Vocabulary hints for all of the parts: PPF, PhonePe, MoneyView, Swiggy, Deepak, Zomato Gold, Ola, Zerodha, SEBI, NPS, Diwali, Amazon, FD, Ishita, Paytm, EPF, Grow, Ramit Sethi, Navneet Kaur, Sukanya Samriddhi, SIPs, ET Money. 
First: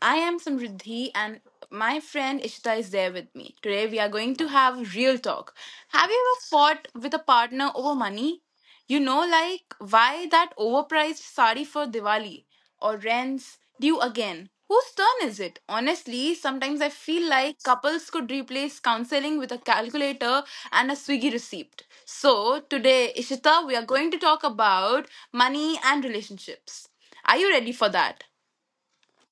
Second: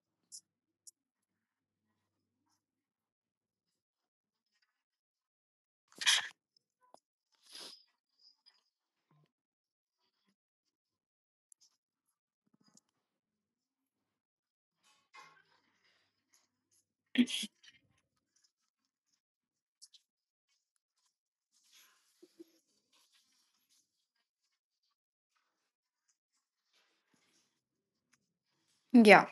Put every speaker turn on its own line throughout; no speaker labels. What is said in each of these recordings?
I am Samriddhi and my friend Ishita is there with me. Today, we are going to have real talk. Have you ever fought with a partner over money? Why that overpriced sari for Diwali? Or rents due again. Whose turn is it? Honestly, sometimes I feel like couples could replace counseling with a calculator and a Swiggy receipt. So, today, Ishita, we are going to talk about money and relationships. Are you ready for that?
Yeah.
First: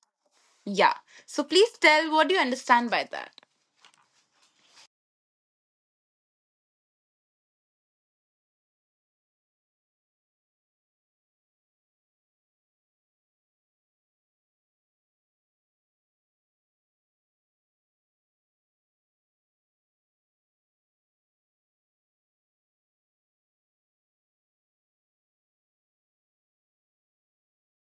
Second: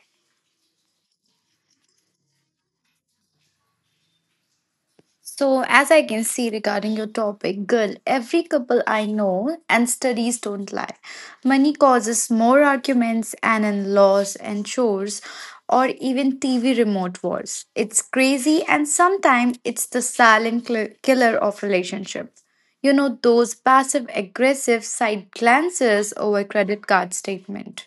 Yeah. So, please tell what do you understand by that?
So, as I can see regarding your topic, girl, every couple I know and studies don't lie. Money causes more arguments and in laws and chores or even TV remote wars. It's crazy and sometimes it's the silent killer of relationships. You know, those passive aggressive side glances over credit card statement.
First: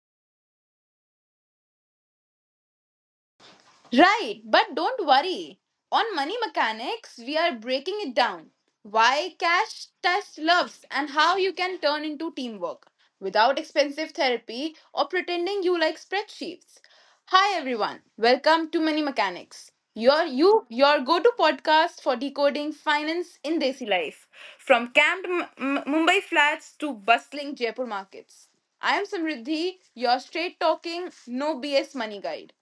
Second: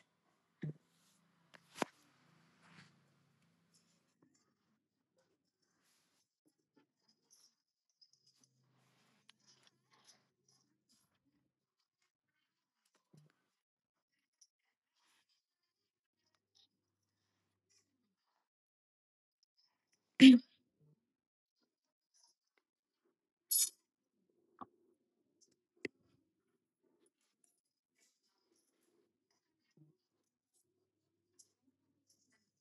Right, but don't worry. On Money Mechanics, we are breaking it down. Why cash test loves and how you can turn into teamwork without expensive therapy or pretending you like spreadsheets. Hi everyone. Welcome to Money Mechanics. Your go-to podcast for decoding finance in Desi life, from camped Mumbai flats to bustling Jaipur markets. I am Samriddhi, your straight talking, no BS money guide.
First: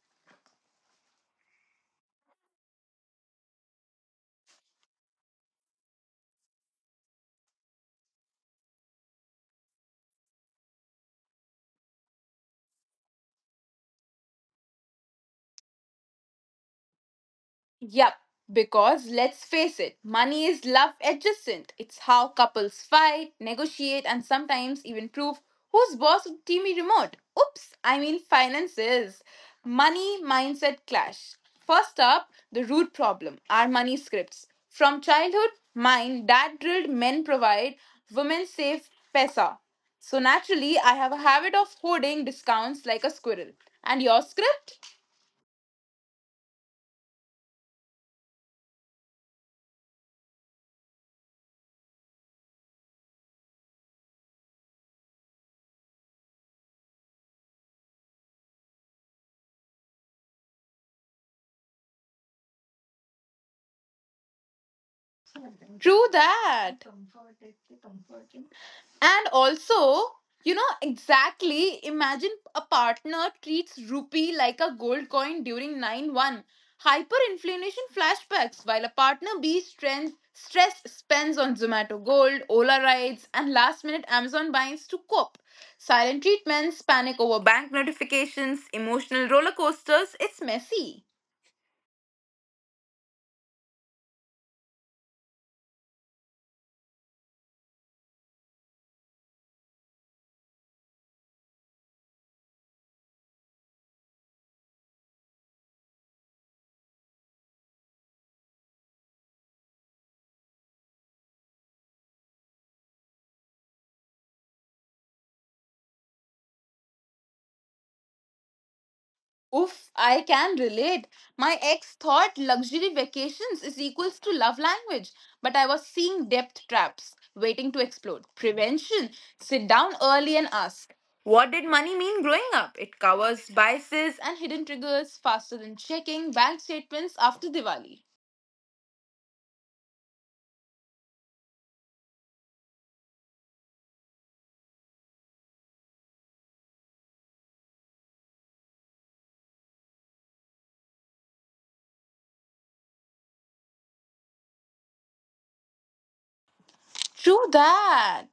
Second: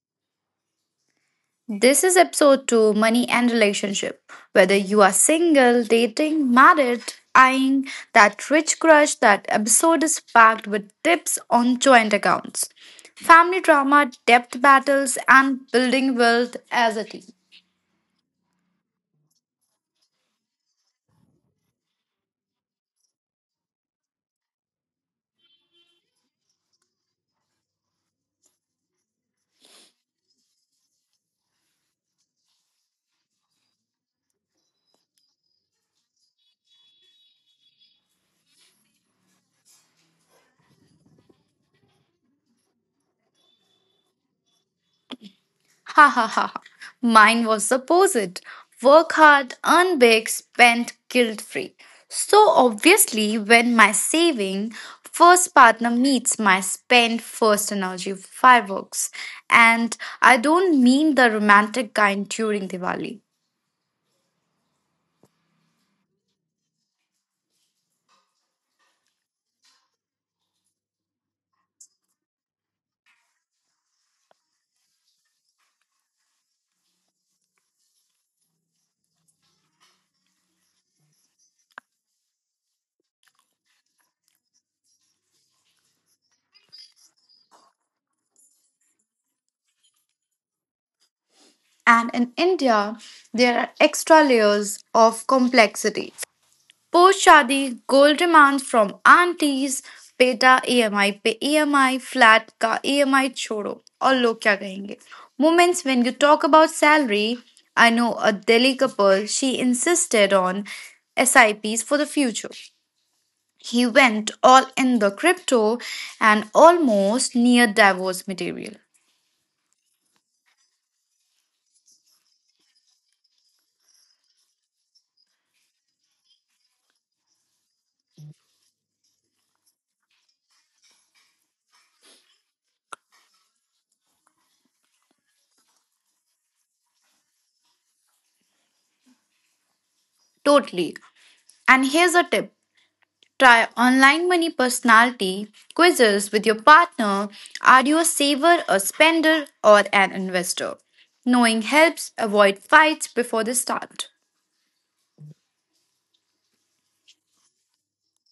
This is episode 2 Money and Relationship. Whether you are single, dating, married, eyeing that rich crush, that episode is packed with tips on joint accounts, family drama, debt battles, and building wealth as a team.
Yep, because let's face it, money is love adjacent. It's how couples fight, negotiate, and sometimes even prove who's boss of Teamy Remote. Oops, I mean finances. Money mindset clash. First up, the root problem our money scripts. From childhood, mine, dad drilled men provide, women save pesa. So naturally, I have a habit of hoarding discounts like a squirrel. And your script?
Ha ha ha. Ha. Mine was the opposite. Work hard, earn big, spend guilt free. So obviously, when my saving first partner meets my spend first energy fireworks, and I don't mean the romantic kind during Diwali.
True that. And also, exactly, imagine a partner treats rupee like a gold coin during 9-1. Hyperinflation flashbacks, while a partner B strength, stress spends on Zomato Gold, Ola rides, and last-minute Amazon buys to cope. Silent treatments, panic over bank notifications, emotional roller coasters, it's messy.
And in India, there are extra layers of complexity. Post shaadi gold demand from aunties, बेटा EMI पे EMI, flat का EMI छोड़ो और लोग क्या कहेंगे moments when you talk about salary I know a Delhi couple she insisted on SIPs for the future. He went all in the crypto and almost near divorce material.
Oof, I can relate. My ex thought luxury vacations is equals to love language, but I was seeing depth traps waiting to explode. Prevention. Sit down early and ask. What did money mean growing up? It covers biases and hidden triggers faster than checking bank statements after Diwali.
Totally. And here's a tip. Try online money personality quizzes with your partner. Are you a saver, a spender, or an investor? Knowing helps avoid fights before they start.
True that.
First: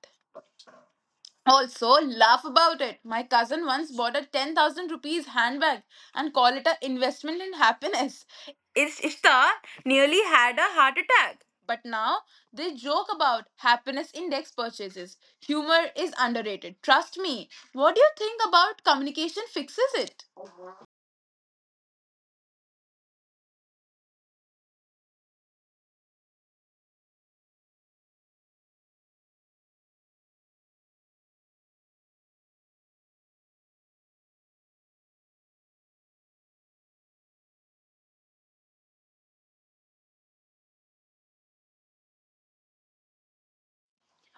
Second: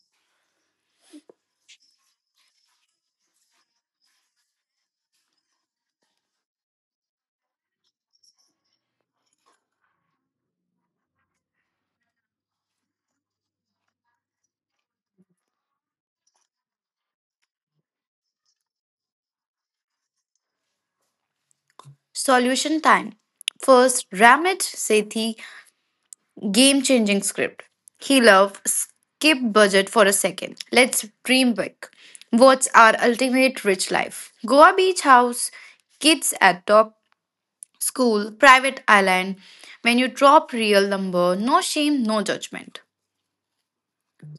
Also, laugh about it. My cousin once bought a 10,000 rupees handbag and called it an investment in happiness. Ishtar nearly had a heart attack. But now they joke about happiness index purchases. Humor is underrated. Trust me. What do you think about communication fixes it?
Solution time. First, Ramit Sethi game changing script. He love skip budget for a second. Let's dream big. What's our ultimate rich life? Goa beach house, kids at top School, private island. When you drop real number, no shame, no judgment.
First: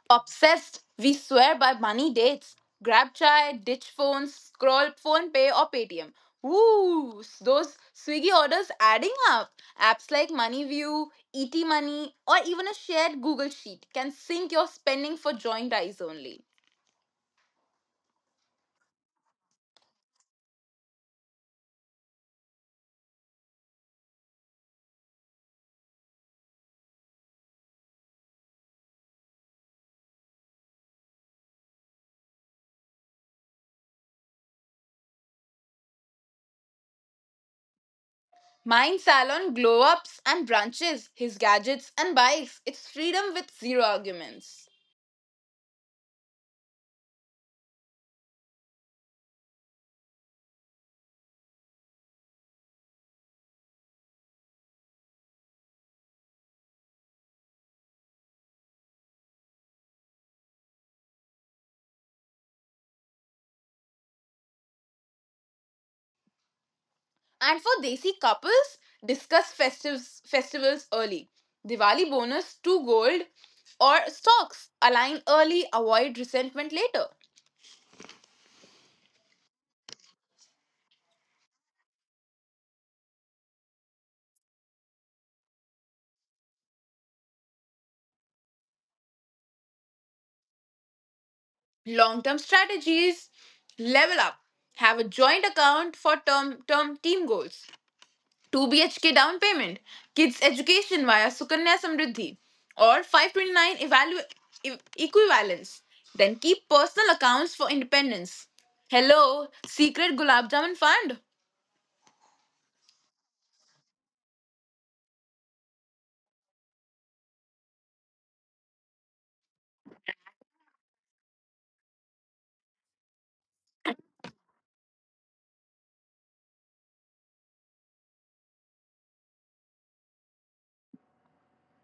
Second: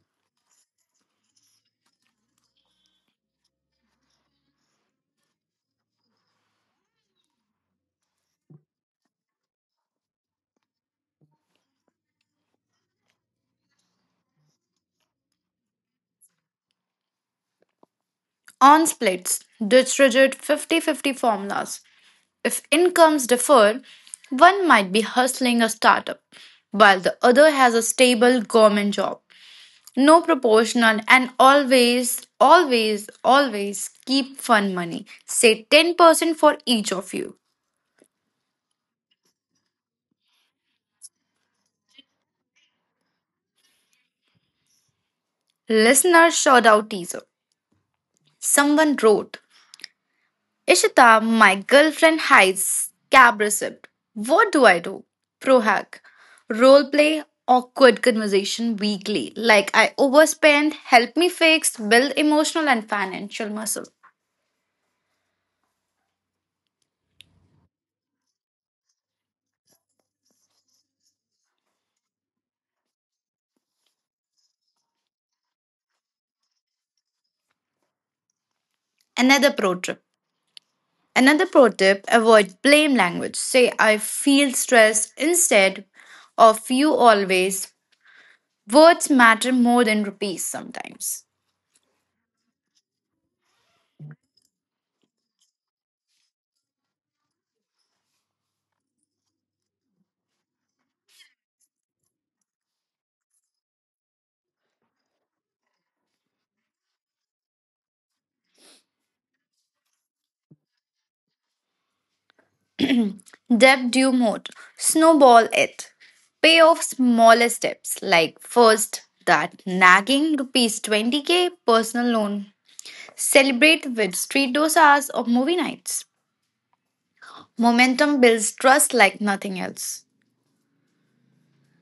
Obsessed, we swear by money dates. Grab chai, ditch phones, scroll phone pay or Paytm. Woo! Those Swiggy orders adding up. Apps like MoneyView, ET Money, or even a shared Google Sheet can sync your spending for joint eyes only.
On splits, ditch rigid 50 fifty formulas. If incomes differ, one might be hustling a startup, while the other has a stable government job. No proportional and always, always, always keep fun money. Say 10% for each of you.
Mine salon glow ups and branches, his gadgets and bikes. It's freedom with zero arguments.
Listener shout out teaser. Someone wrote, Ishita, my girlfriend hides cab receipt. What do I do? Pro hack. Role play awkward conversation weekly. Like I overspend, help me fix, build emotional and financial muscle.
And for Desi couples, discuss festivals early. Diwali bonus, two gold or stocks. Align early, avoid resentment later.
Another pro tip. Another pro tip, avoid blame language. Say I feel stressed instead of you always. Words matter more than rupees sometimes.
Long term strategies, level up. Have a joint account for term team goals. 2 BHK down payment, kids education via Sukanya Samriddhi, or 529 equivalence. Then keep personal accounts for independence. Hello, secret Gulab Jamun fund.
Debt due mode. Snowball it. Pay off smaller steps like first that nagging rupees 20K personal loan. Celebrate with street dosas or movie nights. Momentum builds trust like nothing else.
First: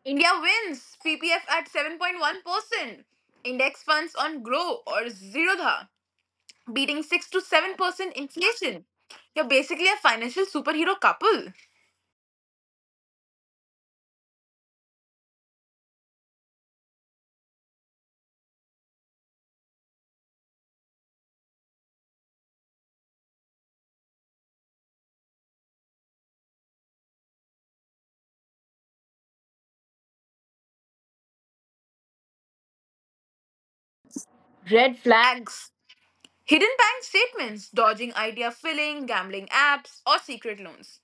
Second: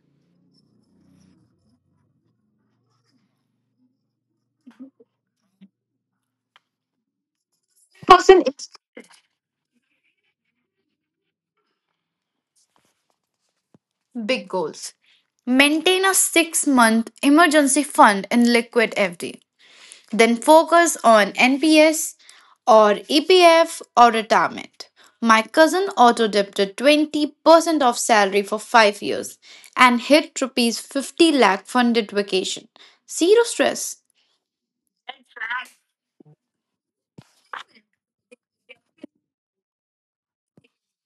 India wins PPF at 7.1%. Index funds on Grow or Zerodha beating 6 to 7%
Person is
inflation. You're basically a financial superhero couple.
Big goals. Maintain a 6-month emergency fund in liquid FD. Then focus on NPS or EPF or retirement. My cousin auto debted 20% of salary for 5 years and hit rupees 50 lakh funded vacation. Zero stress.
Red flags. Hidden bank statements, dodging idea filling, gambling apps, or secret loans.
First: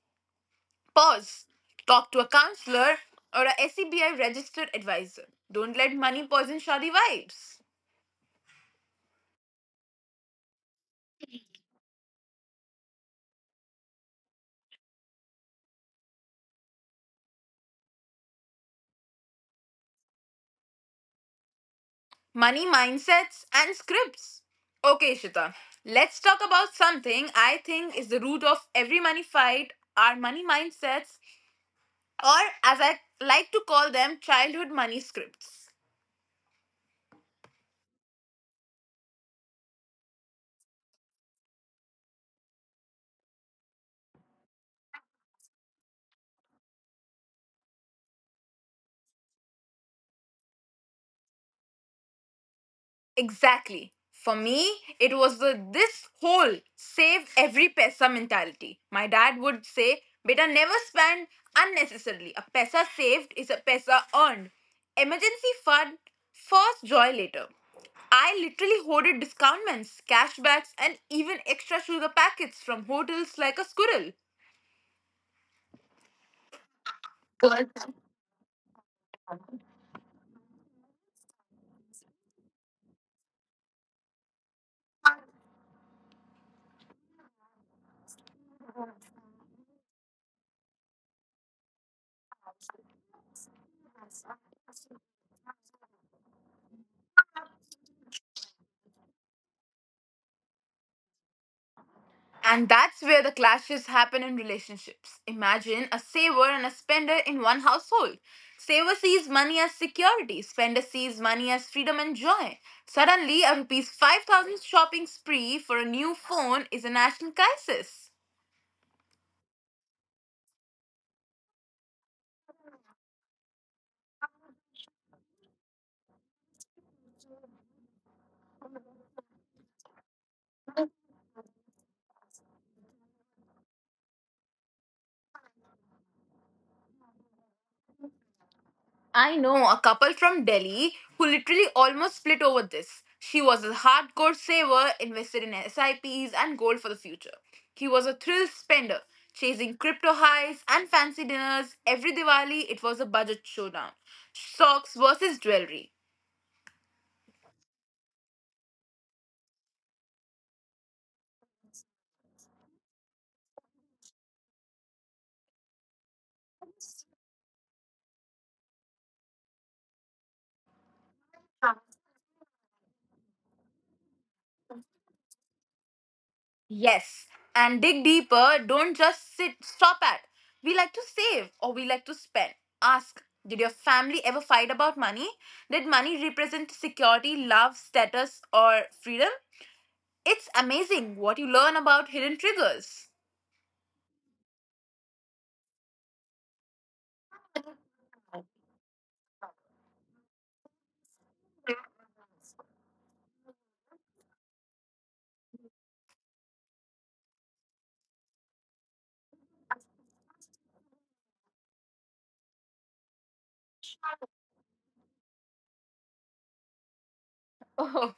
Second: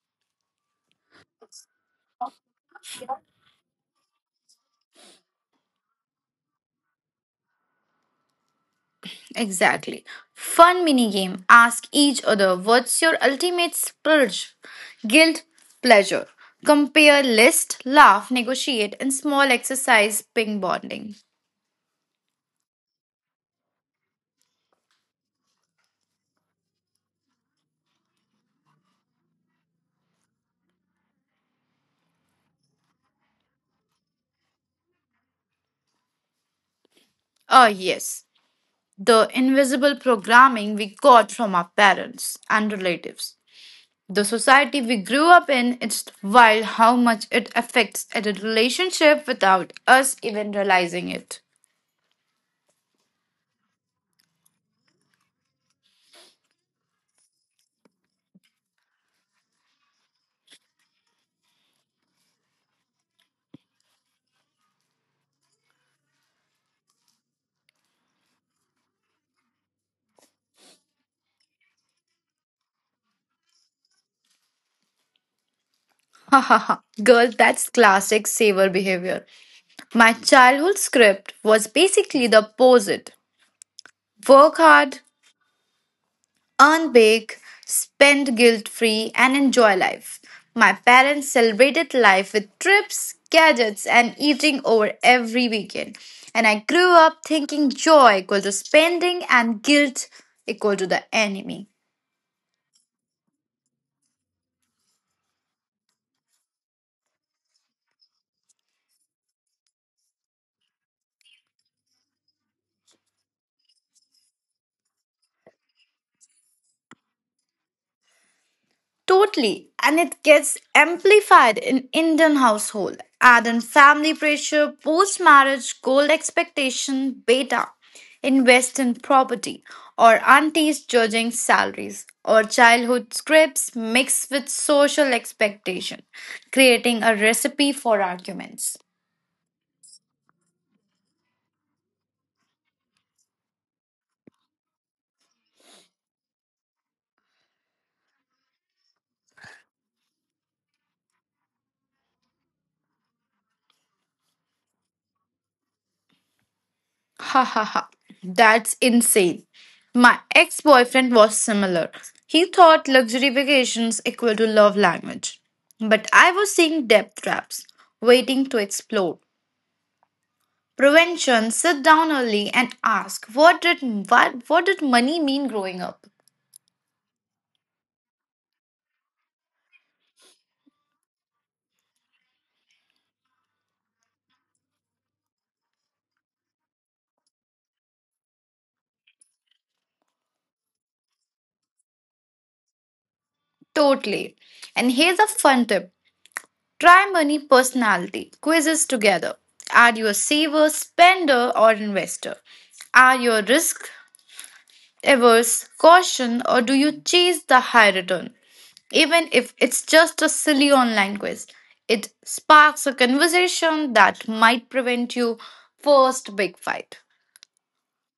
Pause. Talk to a counselor or a SEBI registered advisor. Don't let money poison shoddy vibes.
Exactly. Fun mini game. Ask each other what's your ultimate splurge? Guilt, pleasure. Compare, list, laugh, negotiate, and small exercise ping bonding.
Money mindsets, and scripts. Okay, Shita, let's talk about something I think is the root of every money fight our money mindsets, or as I like to call them, childhood money scripts.
Oh yes. The invisible programming we got from our parents and relatives. The society we grew up in, it's wild how much it affects a relationship without us even realizing it.
Exactly. For me, it was the this whole save every paisa mentality. My dad would say, Beta, never spend unnecessarily. A paisa saved is a paisa earned. Emergency fund, first joy later. I literally hoarded discountments, cashbacks, and even extra sugar packets from hotels like a squirrel.
Girl, that's classic saver behavior. My childhood script was basically the opposite work hard, earn big, spend guilt free, and enjoy life. My parents celebrated life with trips, gadgets, and eating over every weekend. And I grew up thinking joy equal to spending and guilt equal to the enemy.
And that's where the clashes happen in relationships. Imagine a saver and a spender in one household. Saver sees money as security, spender sees money as freedom and joy. Suddenly, a rupees 5000 shopping spree for a new phone is a national crisis.
Totally, and it gets amplified in Indian household. Add in family pressure, post-marriage goal expectation, beta, invest in property, or aunties judging salaries, or childhood scripts mixed with social expectation, creating a recipe for arguments.
I know a couple from Delhi who literally almost split over this. She was a hardcore saver, invested in SIPs and gold for the future. He was a thrill spender, chasing crypto highs and fancy dinners. Every Diwali, it was a budget showdown. Socks versus jewelry.
Ha ha ha. That's insane. My ex boyfriend was similar. He thought luxury vacations equal to love language. But I was seeing debt traps, waiting to explode. Prevention, sit down early and ask what did money mean growing up?
Yes. And dig deeper, don't just stop at. We like to save or we like to spend. Ask, did your family ever fight about money? Did money represent security, love, status, or freedom? It's amazing what you learn about hidden triggers.
Totally. And here's a fun tip. Try money personality quizzes together. Are you a saver, spender, or investor? Are you a risk averse caution or do you chase the high return? Even if it's just a silly online quiz, it sparks a conversation that might prevent you first big fight.
Oh,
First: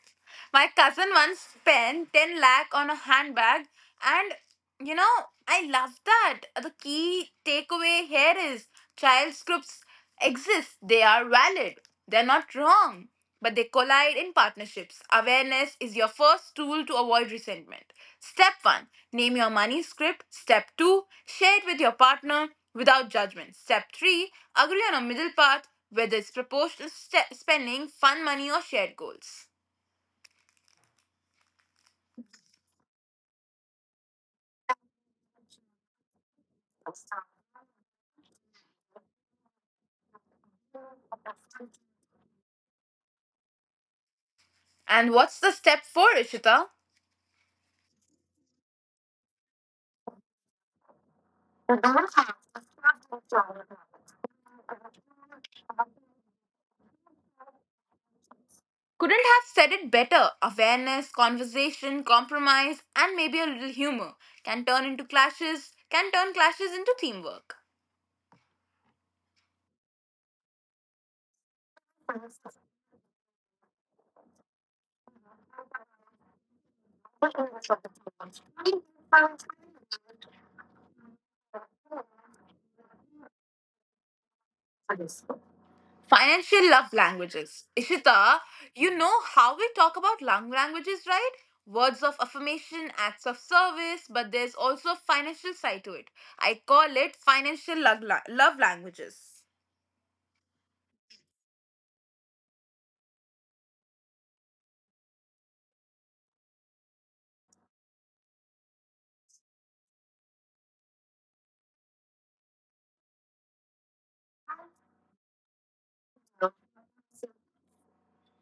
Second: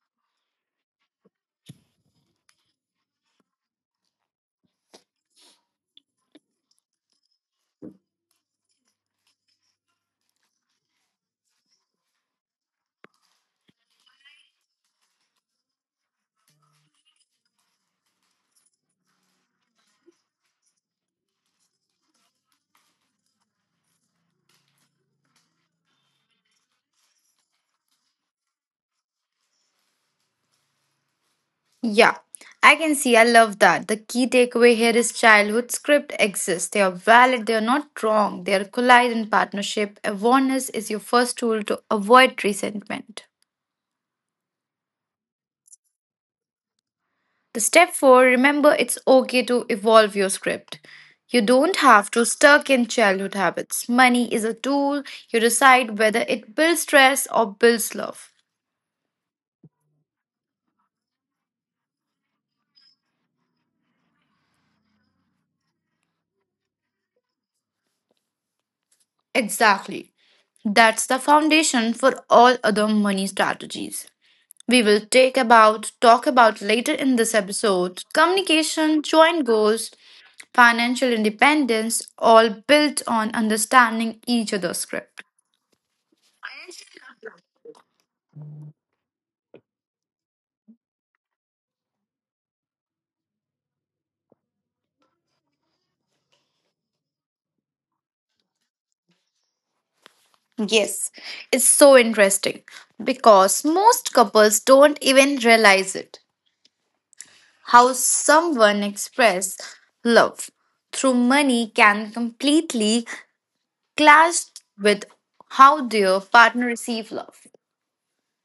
my cousin once spent 10 lakh on a handbag, and you know, I love that. The key takeaway here is child scripts exist, they are valid, they're not wrong, but they collide in partnerships. Awareness is your first tool to avoid resentment. Step one, name your money script. Step two, share it with your partner without judgment. Step three, agree on a middle path, whether it's proportional spending, fun money, or shared goals.
Yeah, I can see. I love that. The key takeaway here is childhood script exists. They are valid, they are not wrong, they are collide in partnership. Awareness is your first tool to avoid resentment.
And what's the step four, Ishita?
The step four, remember it's okay to evolve your script. You don't have to stuck in childhood habits. Money is a tool. You decide whether it builds stress or builds love.
Couldn't have said it better. Awareness, conversation, compromise, and maybe a little humor can turn clashes into teamwork.
Exactly. That's the foundation for all other money strategies. We will take about talk about later in this episode. Communication, joint goals, financial independence all built on understanding each other's script.
Financial love languages. Ishita, you know how we talk about love languages, right? Words of affirmation, acts of service, but there's also a financial side to it. I call it financial love languages.
Yes, it's so interesting because most couples don't even realize it. How someone express love through money can completely clash with how their partner receive love.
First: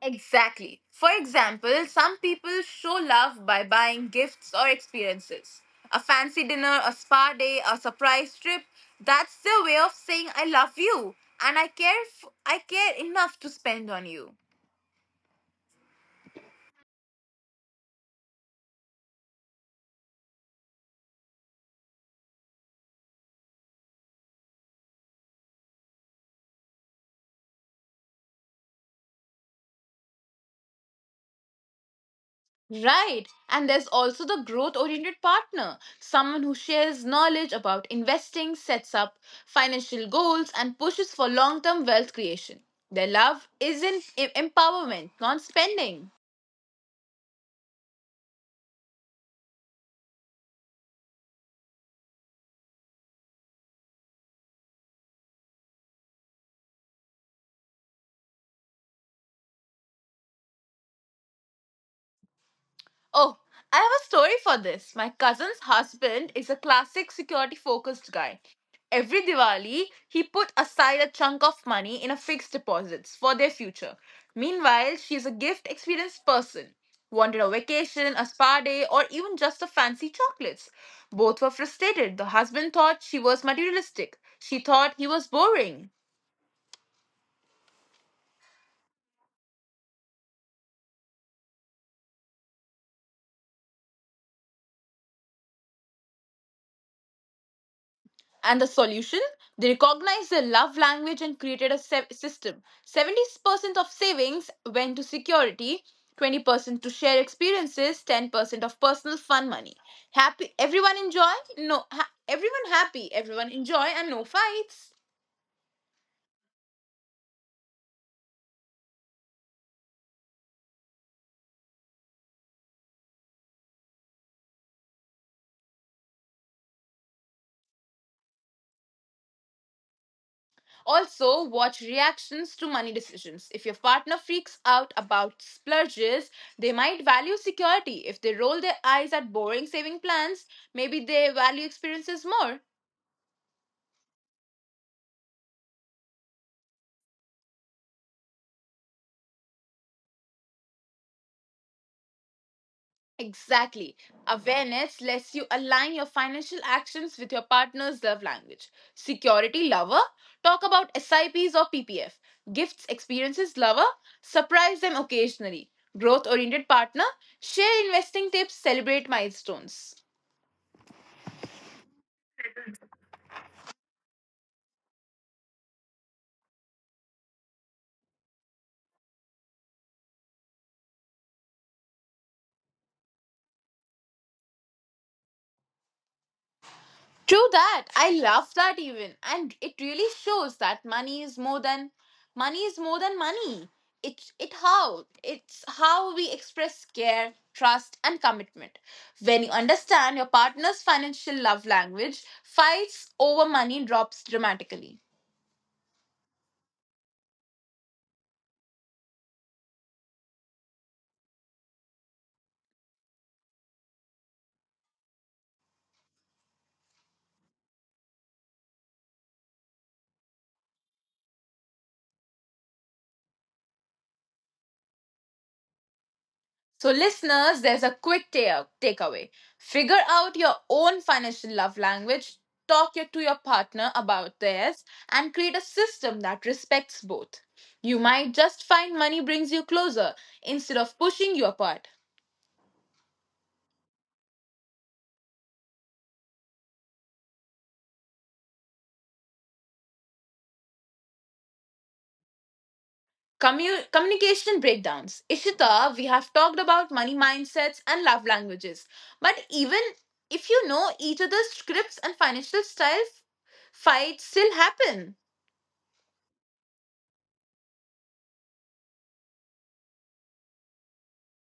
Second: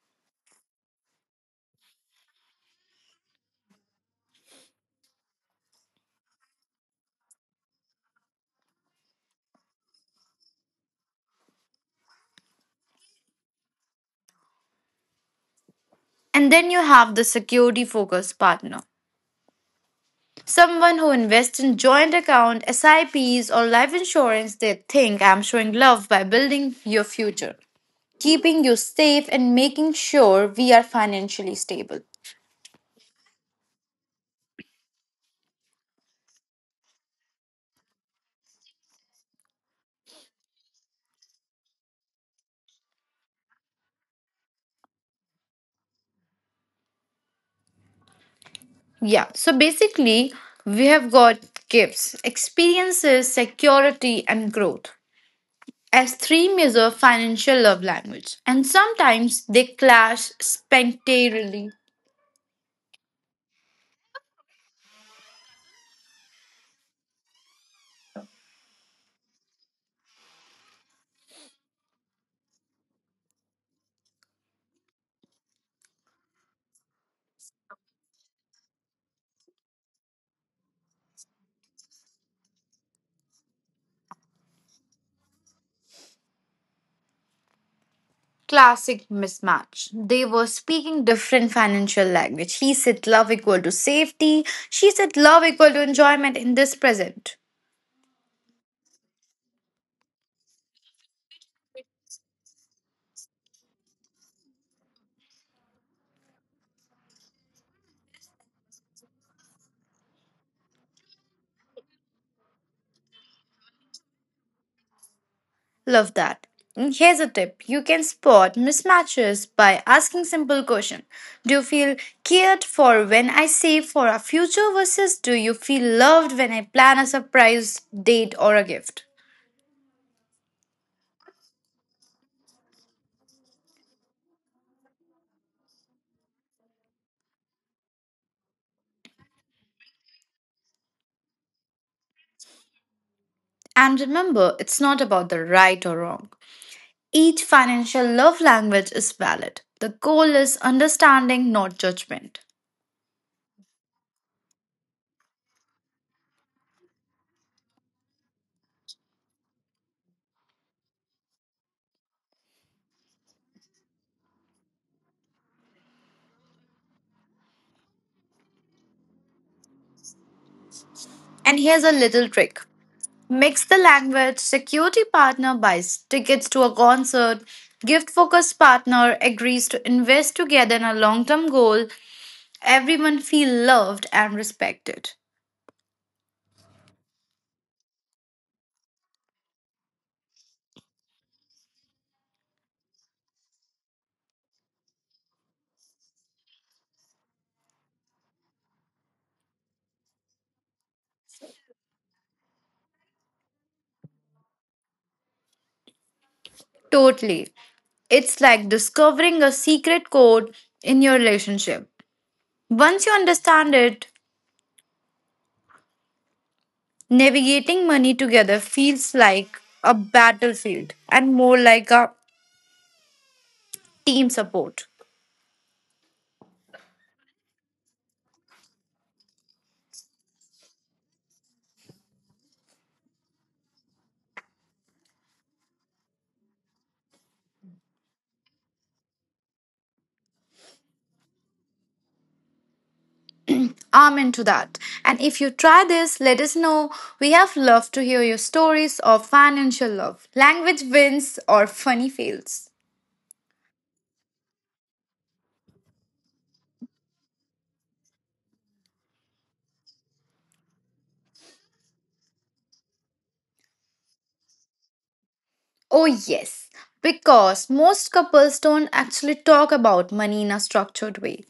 Exactly. For example, some people show love by buying gifts or experiences. A fancy dinner, a spa day, a surprise trip. That's their way of saying I love you and I care enough to spend on you.
And then you have the security focused partner. Someone who invests in joint account, SIPs or life insurance, they think I'm showing love by building your future, keeping you safe and making sure we are financially stable.
Right. And there's also the growth oriented partner, someone who shares knowledge about investing, sets up financial goals and pushes for long-term wealth creation. Their love is in empowerment, not spending.
Yeah. So basically, we have got gifts, experiences, security, and growth as three major financial love language. And sometimes they clash spectacularly.
Oh, I have a story for this. My cousin's husband is a classic security focused guy. Every Diwali, he put aside a chunk of money in a fixed deposits for their future. Meanwhile, she is a gift experienced person. Wanted a vacation, a spa day, or even just a fancy chocolates. Both were frustrated. The husband thought she was materialistic. She thought he was boring.
Classic mismatch. They were speaking different financial language. He said love equal to safety. She said love equal to enjoyment in this present.
And the solution? They recognized the love language and created a system. 70% of savings went to security, 20% to share experiences, 10% of personal fun money. Happy everyone enjoy? No, everyone happy, everyone enjoy and no fights.
Love that. And here's a tip. You can spot mismatches by asking simple question. Do you feel cared for when I save for a future versus do you feel loved when I plan a surprise date or a gift?
Also, watch reactions to money decisions. If your partner freaks out about splurges, they might value security. If they roll their eyes at boring saving plans, maybe they value experiences more.
And remember, it's not about the right or wrong. Each financial love language is valid. The goal is understanding, not judgment.
Exactly. Awareness lets you align your financial actions with your partner's love language. Security lover, talk about SIPs or PPF. Gifts experiences lover, surprise them occasionally. Growth oriented partner, share investing tips, celebrate milestones.
And here's a little trick. Mix the language, security partner buys tickets to a concert, gift focused partner agrees to invest together in a long term goal, everyone feel loved and respected.
True that. I love that even. And it really shows that money is more than money. It's how we express care, trust and commitment. When you understand your partner's financial love language, fights over money drops dramatically.
Totally. It's like discovering a secret code in your relationship. Once you understand it, navigating money together feels like a battlefield and more like a team support.
So, listeners, there's a quick takeaway. Figure out your own financial love language, to your partner about theirs, and create a system that respects both. You might just find money brings you closer instead of pushing you apart.
Amen to that. And if you try this, let us know. We have loved to hear your stories of financial love, language wins, or funny fails.
Communication breakdowns. Ishita, we have talked about money mindsets and love languages. But even if you know each other's scripts and financial styles, fights still happen.
Oh, yes, because most couples don't actually talk about money in a structured way.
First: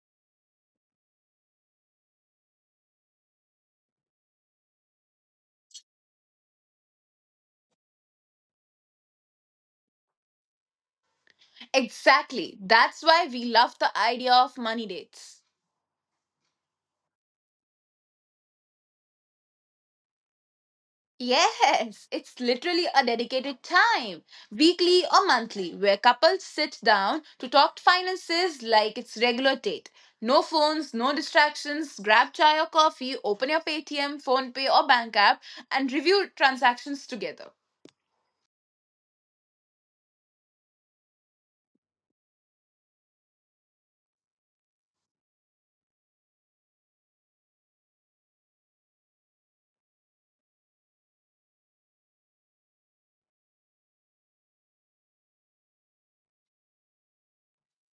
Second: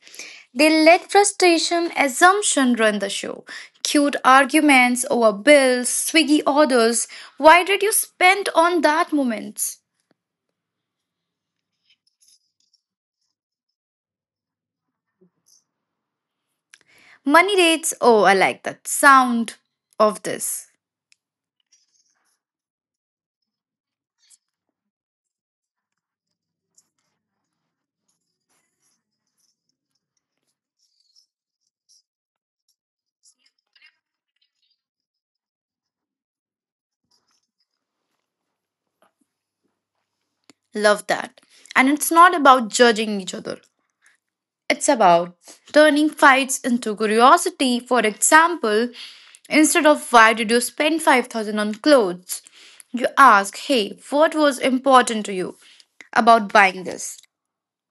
They let frustration, assumption run the show. Cute arguments over bills, swiggy orders. Why did you spend on that moment?
Exactly. That's why we love the idea of money dates.
Money dates. Oh, I like that sound of this.
Yes, it's literally a dedicated time, weekly or monthly, where couples sit down to talk finances like it's regular date. No phones, no distractions, grab chai or coffee, open your Paytm, PhonePe or bank app and review transactions together.
Love that. And it's not about judging each other, it's about turning fights into curiosity. For example, instead of why did you spend 5,000 on clothes, you ask, hey, what was important to you about buying this?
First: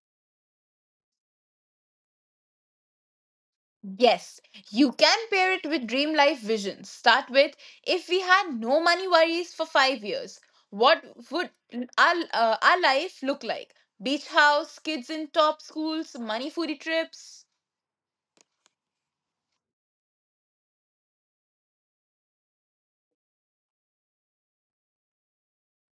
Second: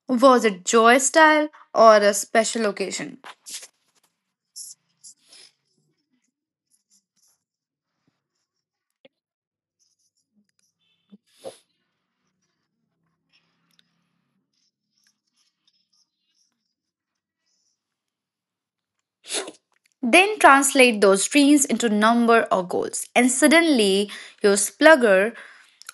Was it joy style or a special occasion?
Yes, you can pair it with dream life visions. Start with if we had no money worries for 5 years, what would our life look like? Beach house, kids in top schools, money foodie trips.
Then translate those dreams into number or goals, and suddenly you're splugger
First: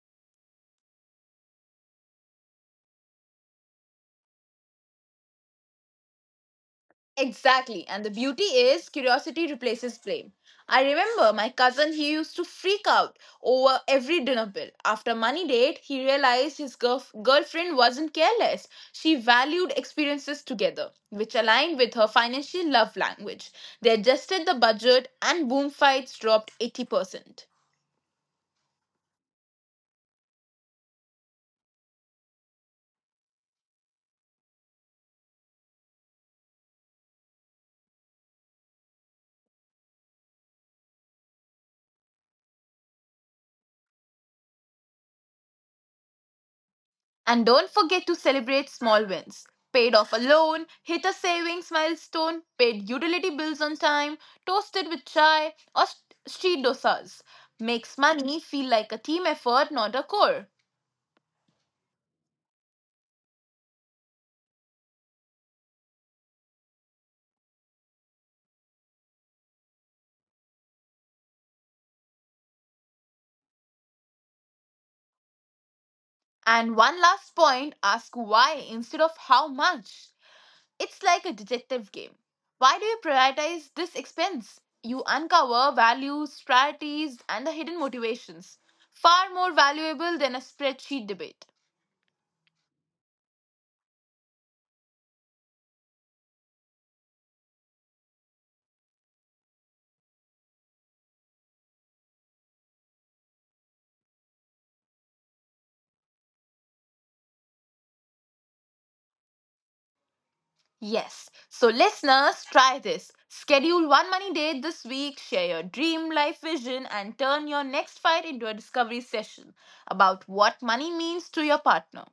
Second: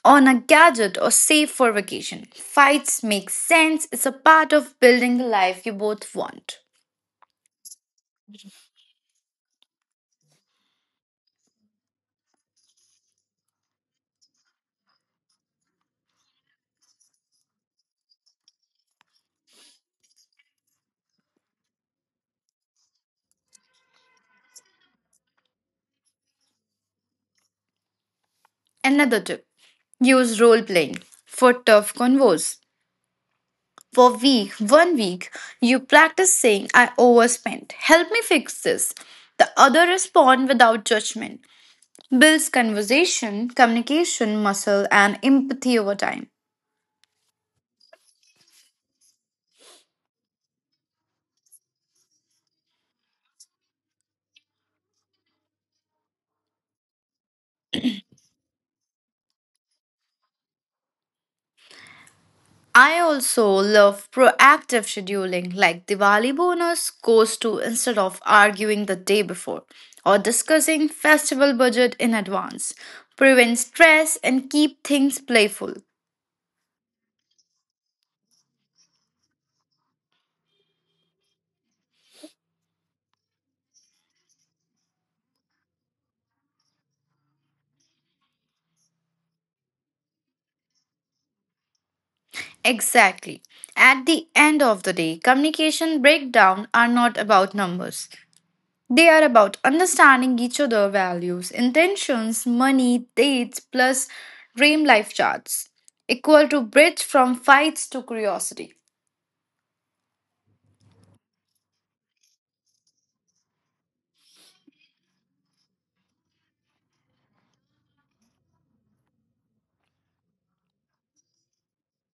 on a gadget or save for vacation. Fights make sense, it's a part of building the life you both want.
Exactly. And the beauty is curiosity replaces blame. I remember my cousin, he used to freak out over every dinner bill. After money date, he realized his girlfriend wasn't careless. She valued experiences together, which aligned with her financial love language. They adjusted the budget and boom fights dropped 80%.
Another tip use role playing for tough convos. One week, you practice saying, I overspent. Help me fix this. The other respond without judgment. Builds conversation, communication muscle, and empathy over time.
And don't forget to celebrate small wins. Paid off a loan, hit a savings milestone, paid utility bills on time, toasted with chai, or street dosas. Makes money feel like a team effort, not a chore.
I also love proactive scheduling, like Diwali bonus goes to instead of arguing the day before or discussing festival budget in advance. Prevent stress and keep things playful.
And one last point ask why instead of how much. It's like a detective game. Why do you prioritize this expense? You uncover values, priorities, and the hidden motivations. Far more valuable than a spreadsheet debate.
Exactly. At the end of the day, communication breakdown are not about numbers. They are about understanding each other values, intentions, money, dates, plus dream life charts. Equal to bridge from fights to curiosity.
Yes. So, listeners, try this. Schedule one money date this week, share your dream life vision, and turn your next fight into a discovery session about what money means to your partner.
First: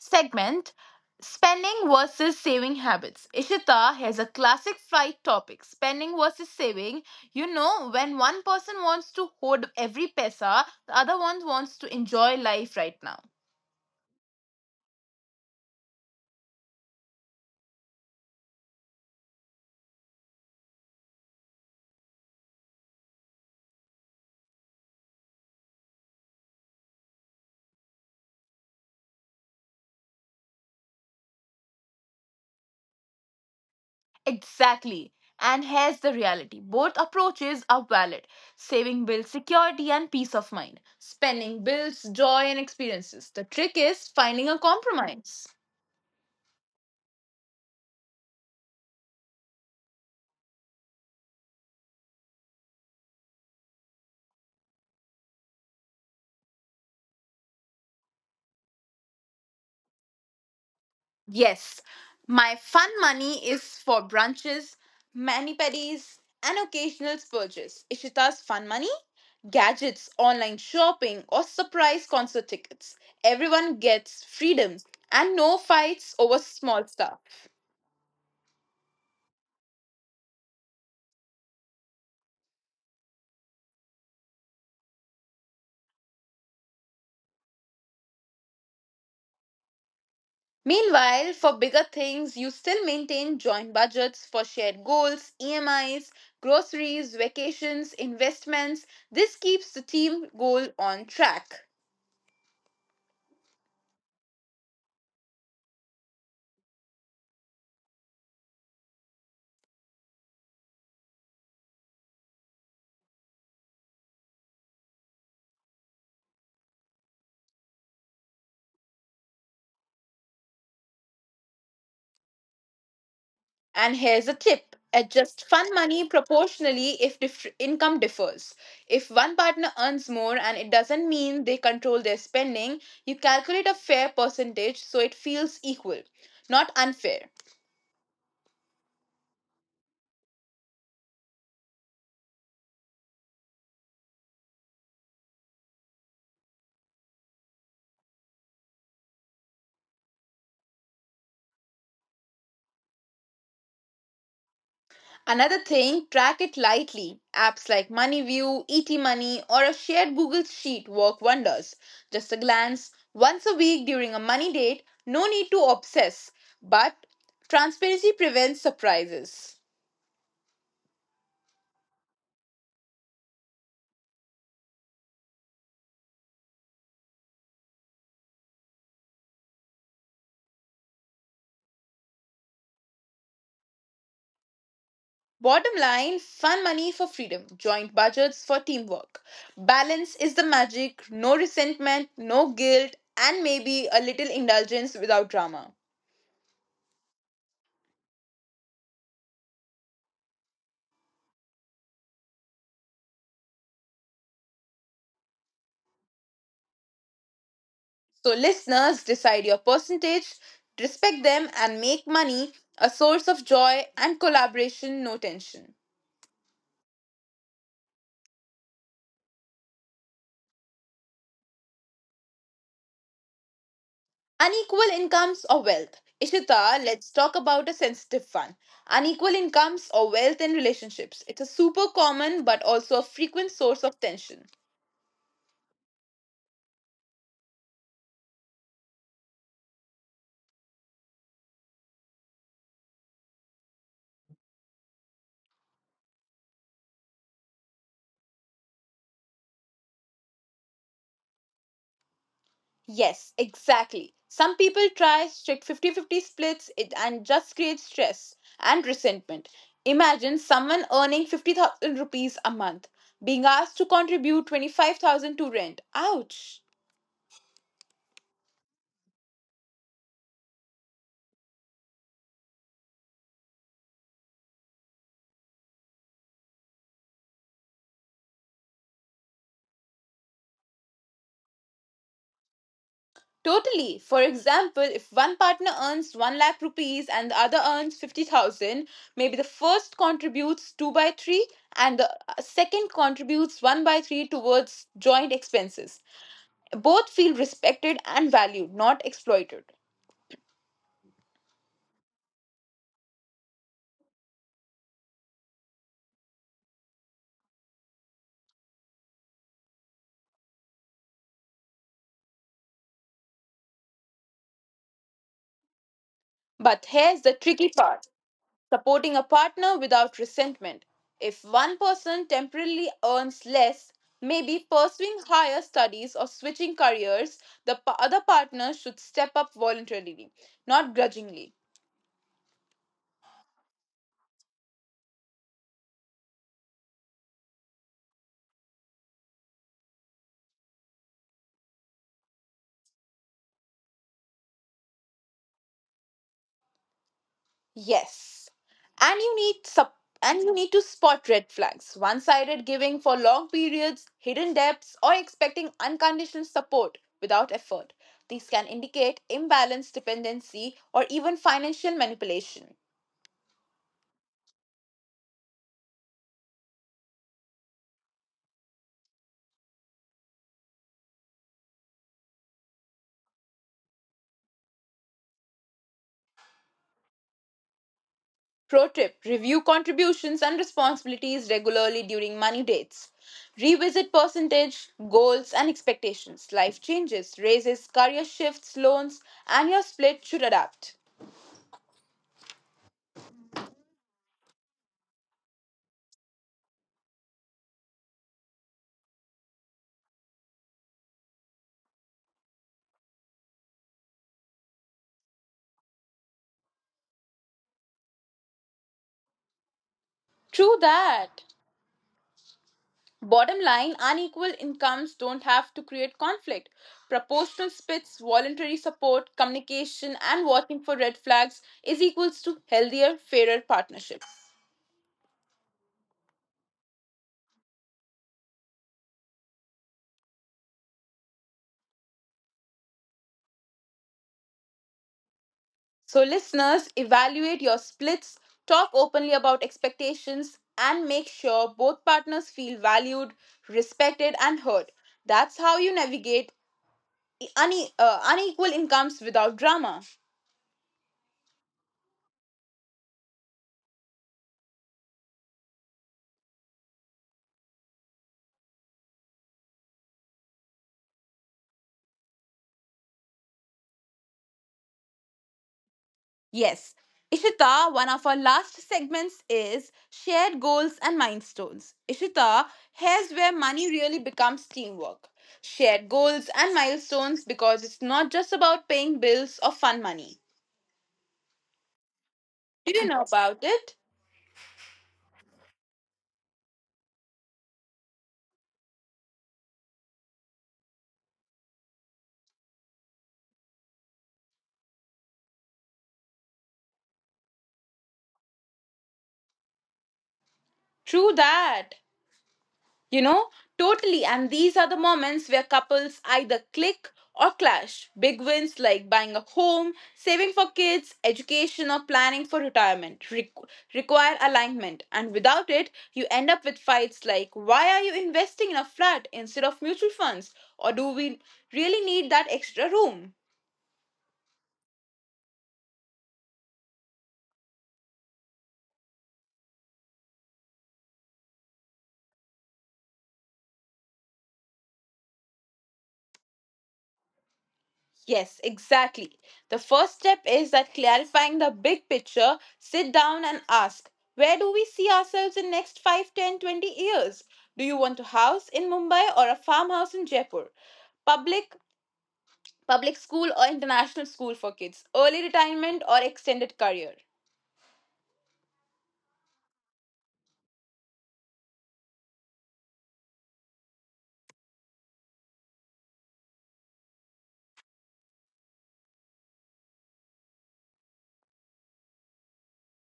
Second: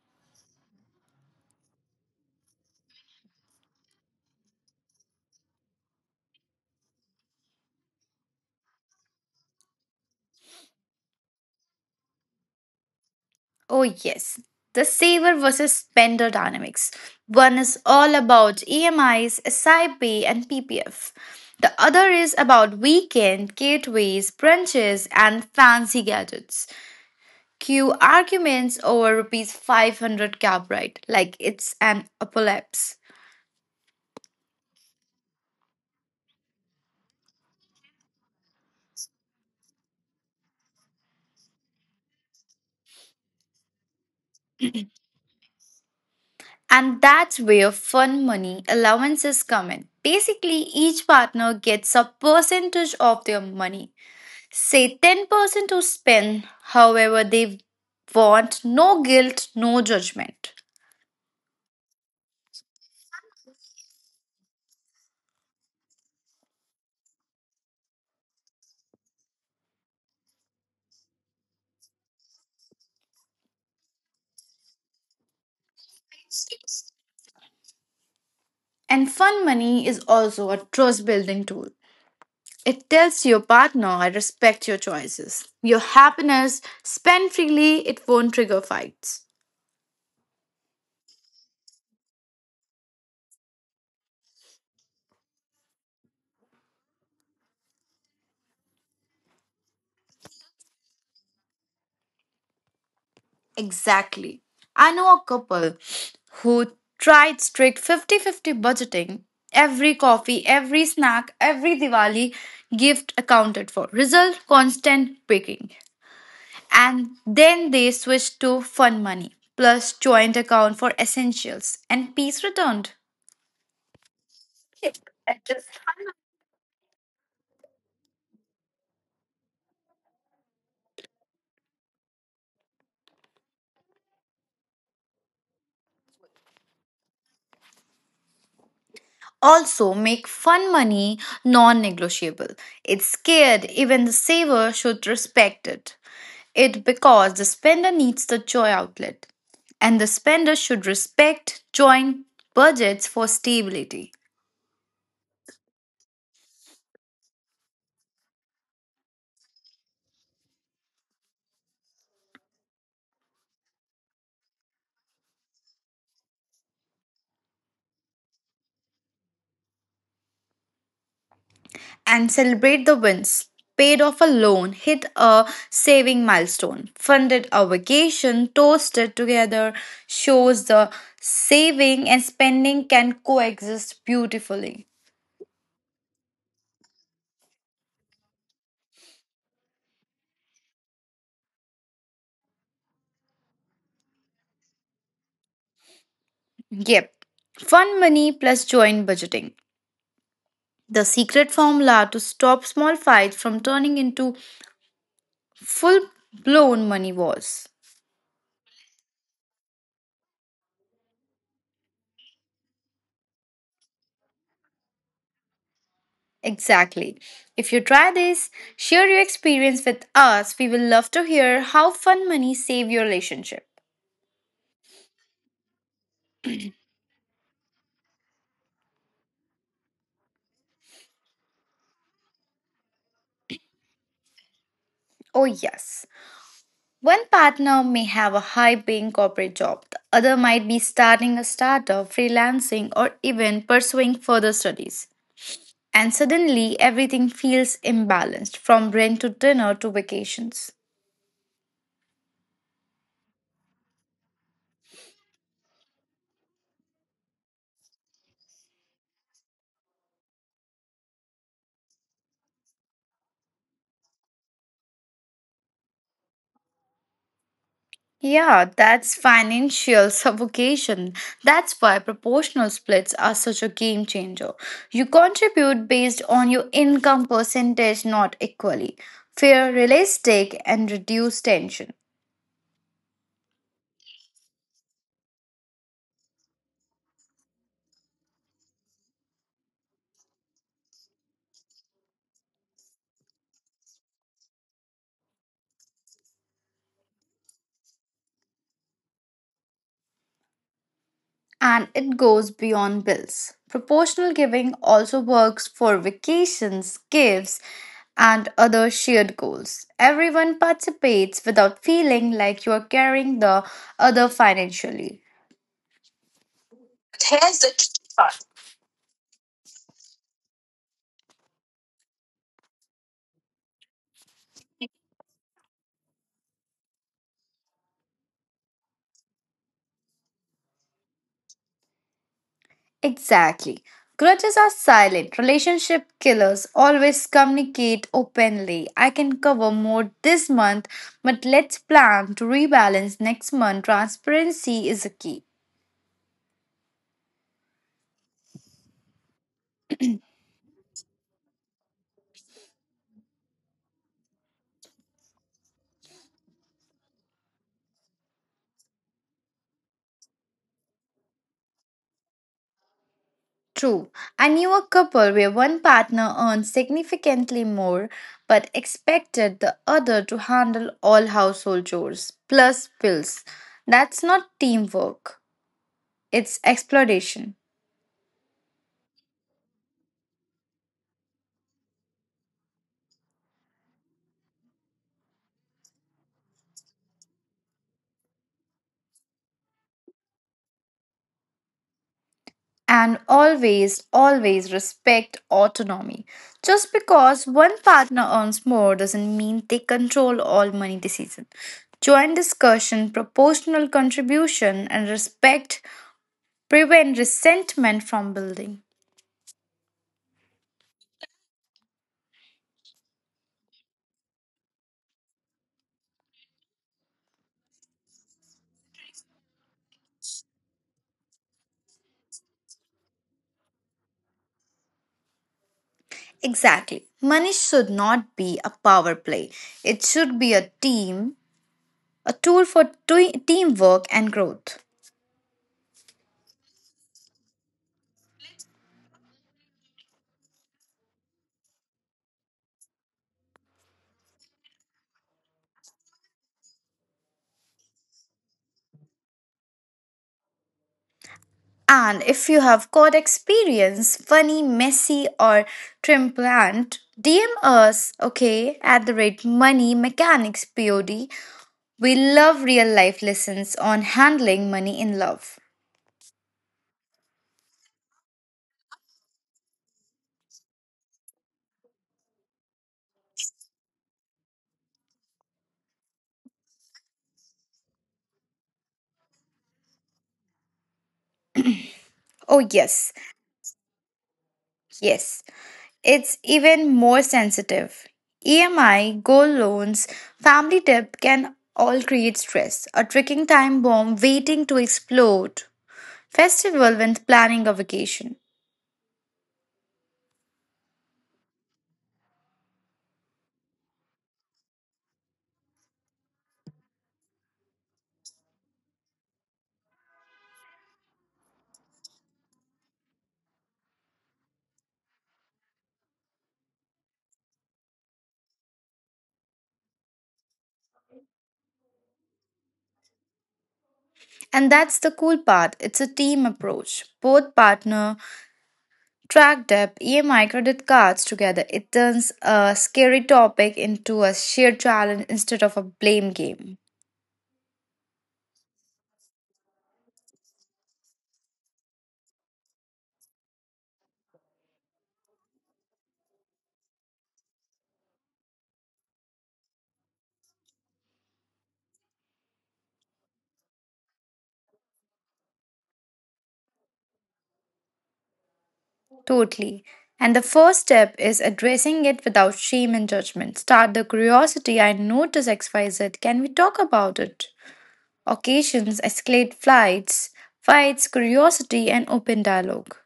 Segment Spending versus saving habits. Ishita has a classic fight topic spending versus saving. You know, when one person wants to hoard every pesa, the other one wants to enjoy life right now.
Oh, yes. The saver versus spender dynamics. One is all about EMIs, SIP, and PPF. The other is about weekend, gateways, brunches, and fancy gadgets. Cue arguments over rupees 500 cab ride, like it's an apocalypse.
Exactly. And here's the reality both approaches are valid. Saving builds security and peace of mind, spending builds joy and experiences. The trick is finding a compromise.
And that's where fun money allowances come in. Basically, each partner gets a percentage of their money. Say 10% who spend however they want, no guilt, no judgment.
Yes, my fun money is for brunches, mani pedis, and occasional spurges. Ishita's fun money? Gadgets, online shopping, or surprise concert tickets. Everyone gets freedom and no fights over small stuff.
And fun money is also a trust building tool. It tells your partner, I respect your choices. Your happiness, spend freely, it won't trigger fights.
Meanwhile, for bigger things, you still maintain joint budgets for shared goals, EMIs, groceries, vacations, investments. This keeps the team goal on track.
Exactly. I know a couple who tried strict 50-50 budgeting. Every coffee, every snack, every Diwali gift accounted for. Result constant picking. And then they switched to fun money plus joint account for essentials and peace returned.
And here's a tip adjust fun money proportionally if income differs. If one partner earns more and it doesn't mean they control their spending, you calculate a fair percentage so it feels equal, not unfair.
Also, make fun money non-negotiable. It's scared, even the saver should respect it because the spender needs the joy outlet, and the spender should respect joint budgets for stability.
Another thing, track it lightly. Apps like MoneyView, ET Money, or a shared Google Sheet work wonders. Just a glance, once a week during a money date, no need to obsess. But transparency prevents surprises.
And celebrate the wins. Paid off a loan, hit a saving milestone, funded a vacation, toasted together shows the saving and spending can coexist beautifully.
Bottom line fun money for freedom, joint budgets for teamwork. Balance is the magic, no resentment, no guilt, and maybe a little indulgence without drama.
Yep. Fun money plus joint budgeting. The secret formula to stop small fights from turning into full blown money wars.
So, listeners, decide your percentage, respect them, and make money a source of joy and collaboration, no tension.
Exactly. If you try this, share your experience with us. We will love to hear how fun money saved your relationship.
Unequal incomes or wealth. Ishita, let's talk about a sensitive one. Unequal incomes or wealth in relationships. It's a super common but also a frequent source of tension.
Oh, yes. One partner may have a high paying corporate job, the other might be starting a startup, freelancing, or even pursuing further studies. And suddenly everything feels imbalanced from rent to dinner to vacations.
Yes, exactly. Some people try strict 50-50 splits it and just create stress and resentment. Imagine someone earning 50,000 rupees a month being asked to contribute 25,000 to rent. Ouch!
Yeah, that's financial suffocation. That's why proportional splits are such a game changer. You contribute based on your income percentage, not equally. Fair, realistic, and reduce tension.
Totally. For example, if one partner earns 1 lakh rupees and the other earns 50,000, maybe the first contributes 2 by 3 and the second contributes 1 by 3 towards joint expenses. Both feel respected and valued, not exploited.
And it goes beyond bills. Proportional giving also works for vacations, gifts, and other shared goals. Everyone participates without feeling like you are carrying the other financially.
But here's the tricky part supporting a partner without resentment. If one person temporarily earns less, maybe pursuing higher studies or switching careers, the other partner should step up voluntarily, not grudgingly.
Exactly. Grudges are silent. Relationship killers always communicate openly. I can cover more this month, but let's plan to rebalance next month. Transparency is a key.
Yes. And you need sup- and you need to spot red flags. One-sided giving for long periods, hidden debts, or expecting unconditional support without effort. These can indicate imbalance, dependency, or even financial manipulation.
True. I knew a couple where one partner earned significantly more but expected the other to handle all household chores plus bills. That's not teamwork, it's exploitation.
Pro tip review contributions and responsibilities regularly during money dates. Revisit percentage, goals, and expectations. Life changes, raises, career shifts, loans, and your split should adapt.
And always, always respect autonomy. Just because one partner earns more doesn't mean they control all money decisions. Joint discussion, proportional contribution, and respect prevent resentment from building.
True that. Bottom line unequal incomes don't have to create conflict. Proportional splits, voluntary support, communication, and watching for red flags is equals to healthier, fairer partnership.
Exactly. Money should not be a power play. It should be a team, a tool for teamwork and growth.
So, listeners, evaluate your splits, talk openly about expectations, and make sure both partners feel valued, respected, and heard. That's how you navigate unequal incomes without drama.
And if you have got experience, funny, messy, or trimplant, DM us, okay, at the rate money mechanics POD. We love real life lessons on handling money in love.
Yes. Ishita, one of our last segments is shared goals and milestones. Ishita, here's where money really becomes teamwork. Shared goals and milestones because it's not just about paying bills or fun money.
Oh,
Do you
yes,
know about it?
yes. It's even more sensitive. EMI, gold loans, family debt can all create stress, a ticking time bomb waiting to explode. Festival when planning a vacation.
True that. You know, totally. And these are the moments where couples either click or clash. Big wins like buying a home, saving for kids, education, or planning for retirement require alignment. And without it, you end up with fights like why are you investing in a flat instead of mutual funds? Or do we really need that extra room?
And that's the cool part. It's a team approach. Both partner track debt, EMI credit cards together. It turns a scary topic into a shared challenge instead of a blame game.
Yes, exactly. The first step is that clarifying the big picture, sit down and ask, where do we see ourselves in next 5, 10, 20 years? Do you want a house in Mumbai or a farmhouse in Jaipur? Public public school or international school for kids, early retirement or extended career?
Totally. And the first step is addressing it without shame and judgment. Start the curiosity. I notice XYZ. Can we talk about it? Occasions escalate flights, fights, curiosity, and open dialogue.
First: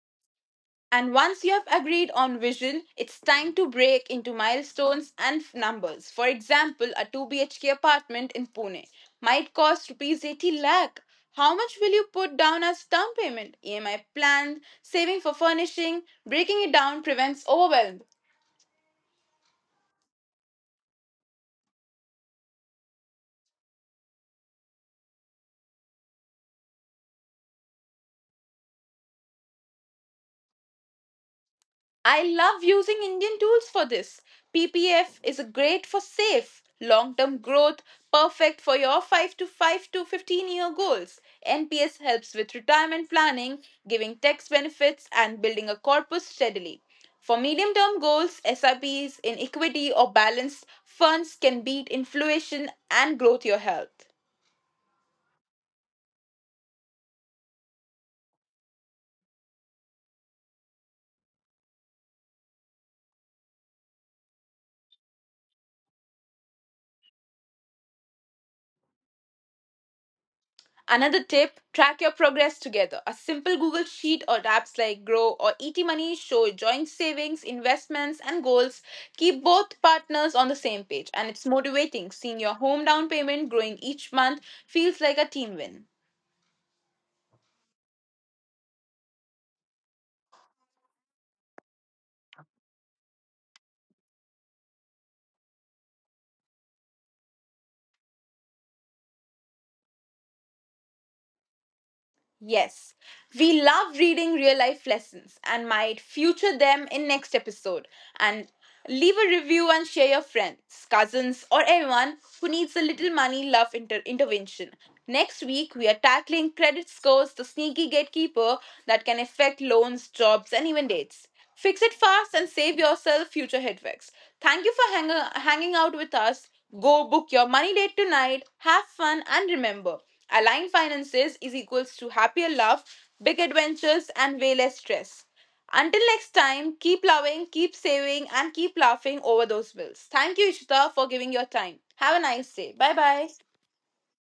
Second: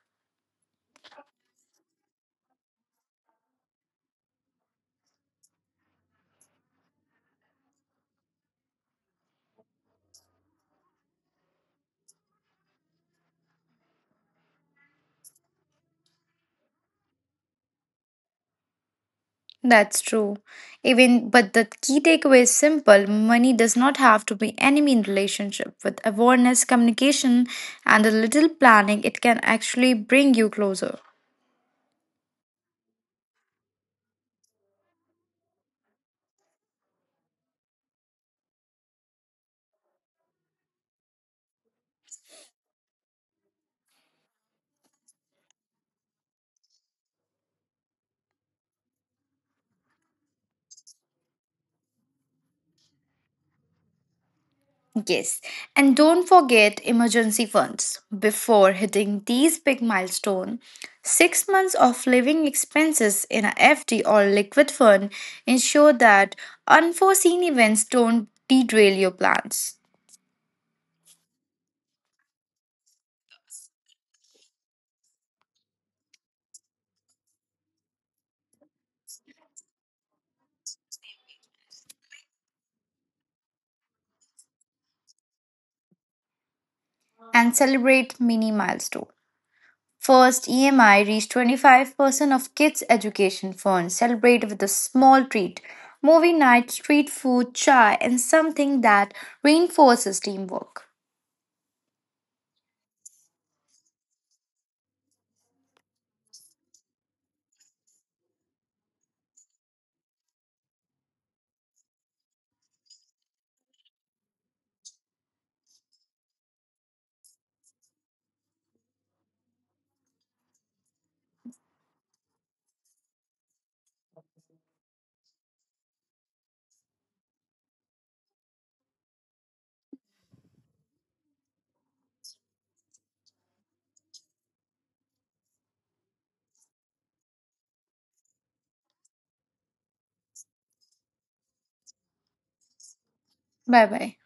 And once you have agreed on vision, it's time to break into milestones and numbers. For example, a 2 BHK apartment in Pune might cost rupees 80 lakh. How much will you put down as down payment? EMI plan, saving for furnishing, breaking it down prevents overwhelm.
That's true. Even but the key takeaway is simple. Money does not have to be enemy in relationship. With awareness, communication, and a little planning, it can actually bring you closer.
I love using Indian tools for this. PPF is a great for safe, long term growth, perfect for your 5 to 15 year goals. NPS helps with retirement planning, giving tax benefits, and building a corpus steadily. For medium term goals, SIPs in equity or balanced funds can beat inflation and growth your health.
Yes, and don't forget emergency funds. Before hitting these big milestone, 6 months of living expenses in a FD or liquid fund ensure that unforeseen events don't derail your plans.
Another tip track your progress together. A simple Google Sheet or apps like Grow or ET Money show joint savings, investments, and goals. Keep both partners on the same page, and it's motivating. Seeing your home down payment growing each month feels like a team win.
And celebrate mini milestone. First, EMI reached 25% of kids' education funds. Celebrate with a small treat, movie night, street food, chai, and something that reinforces teamwork.
Yes, we love reading real life lessons and might feature them in next episode. And leave a review and share your friends, cousins, or anyone who needs a little money love intervention. Next week, we are tackling credit scores, the sneaky gatekeeper that can affect loans, jobs, and even dates. Fix it fast and save yourself future headaches. Thank you for hanging out with us. Go book your money date tonight. Have fun and remember, aligned finances is equals to happier love, big adventures, and way less stress. Until next time, keep loving, keep saving, and keep laughing over those bills. Thank you, Ishita, for giving your time. Have a nice day. Bye bye.
Bye bye.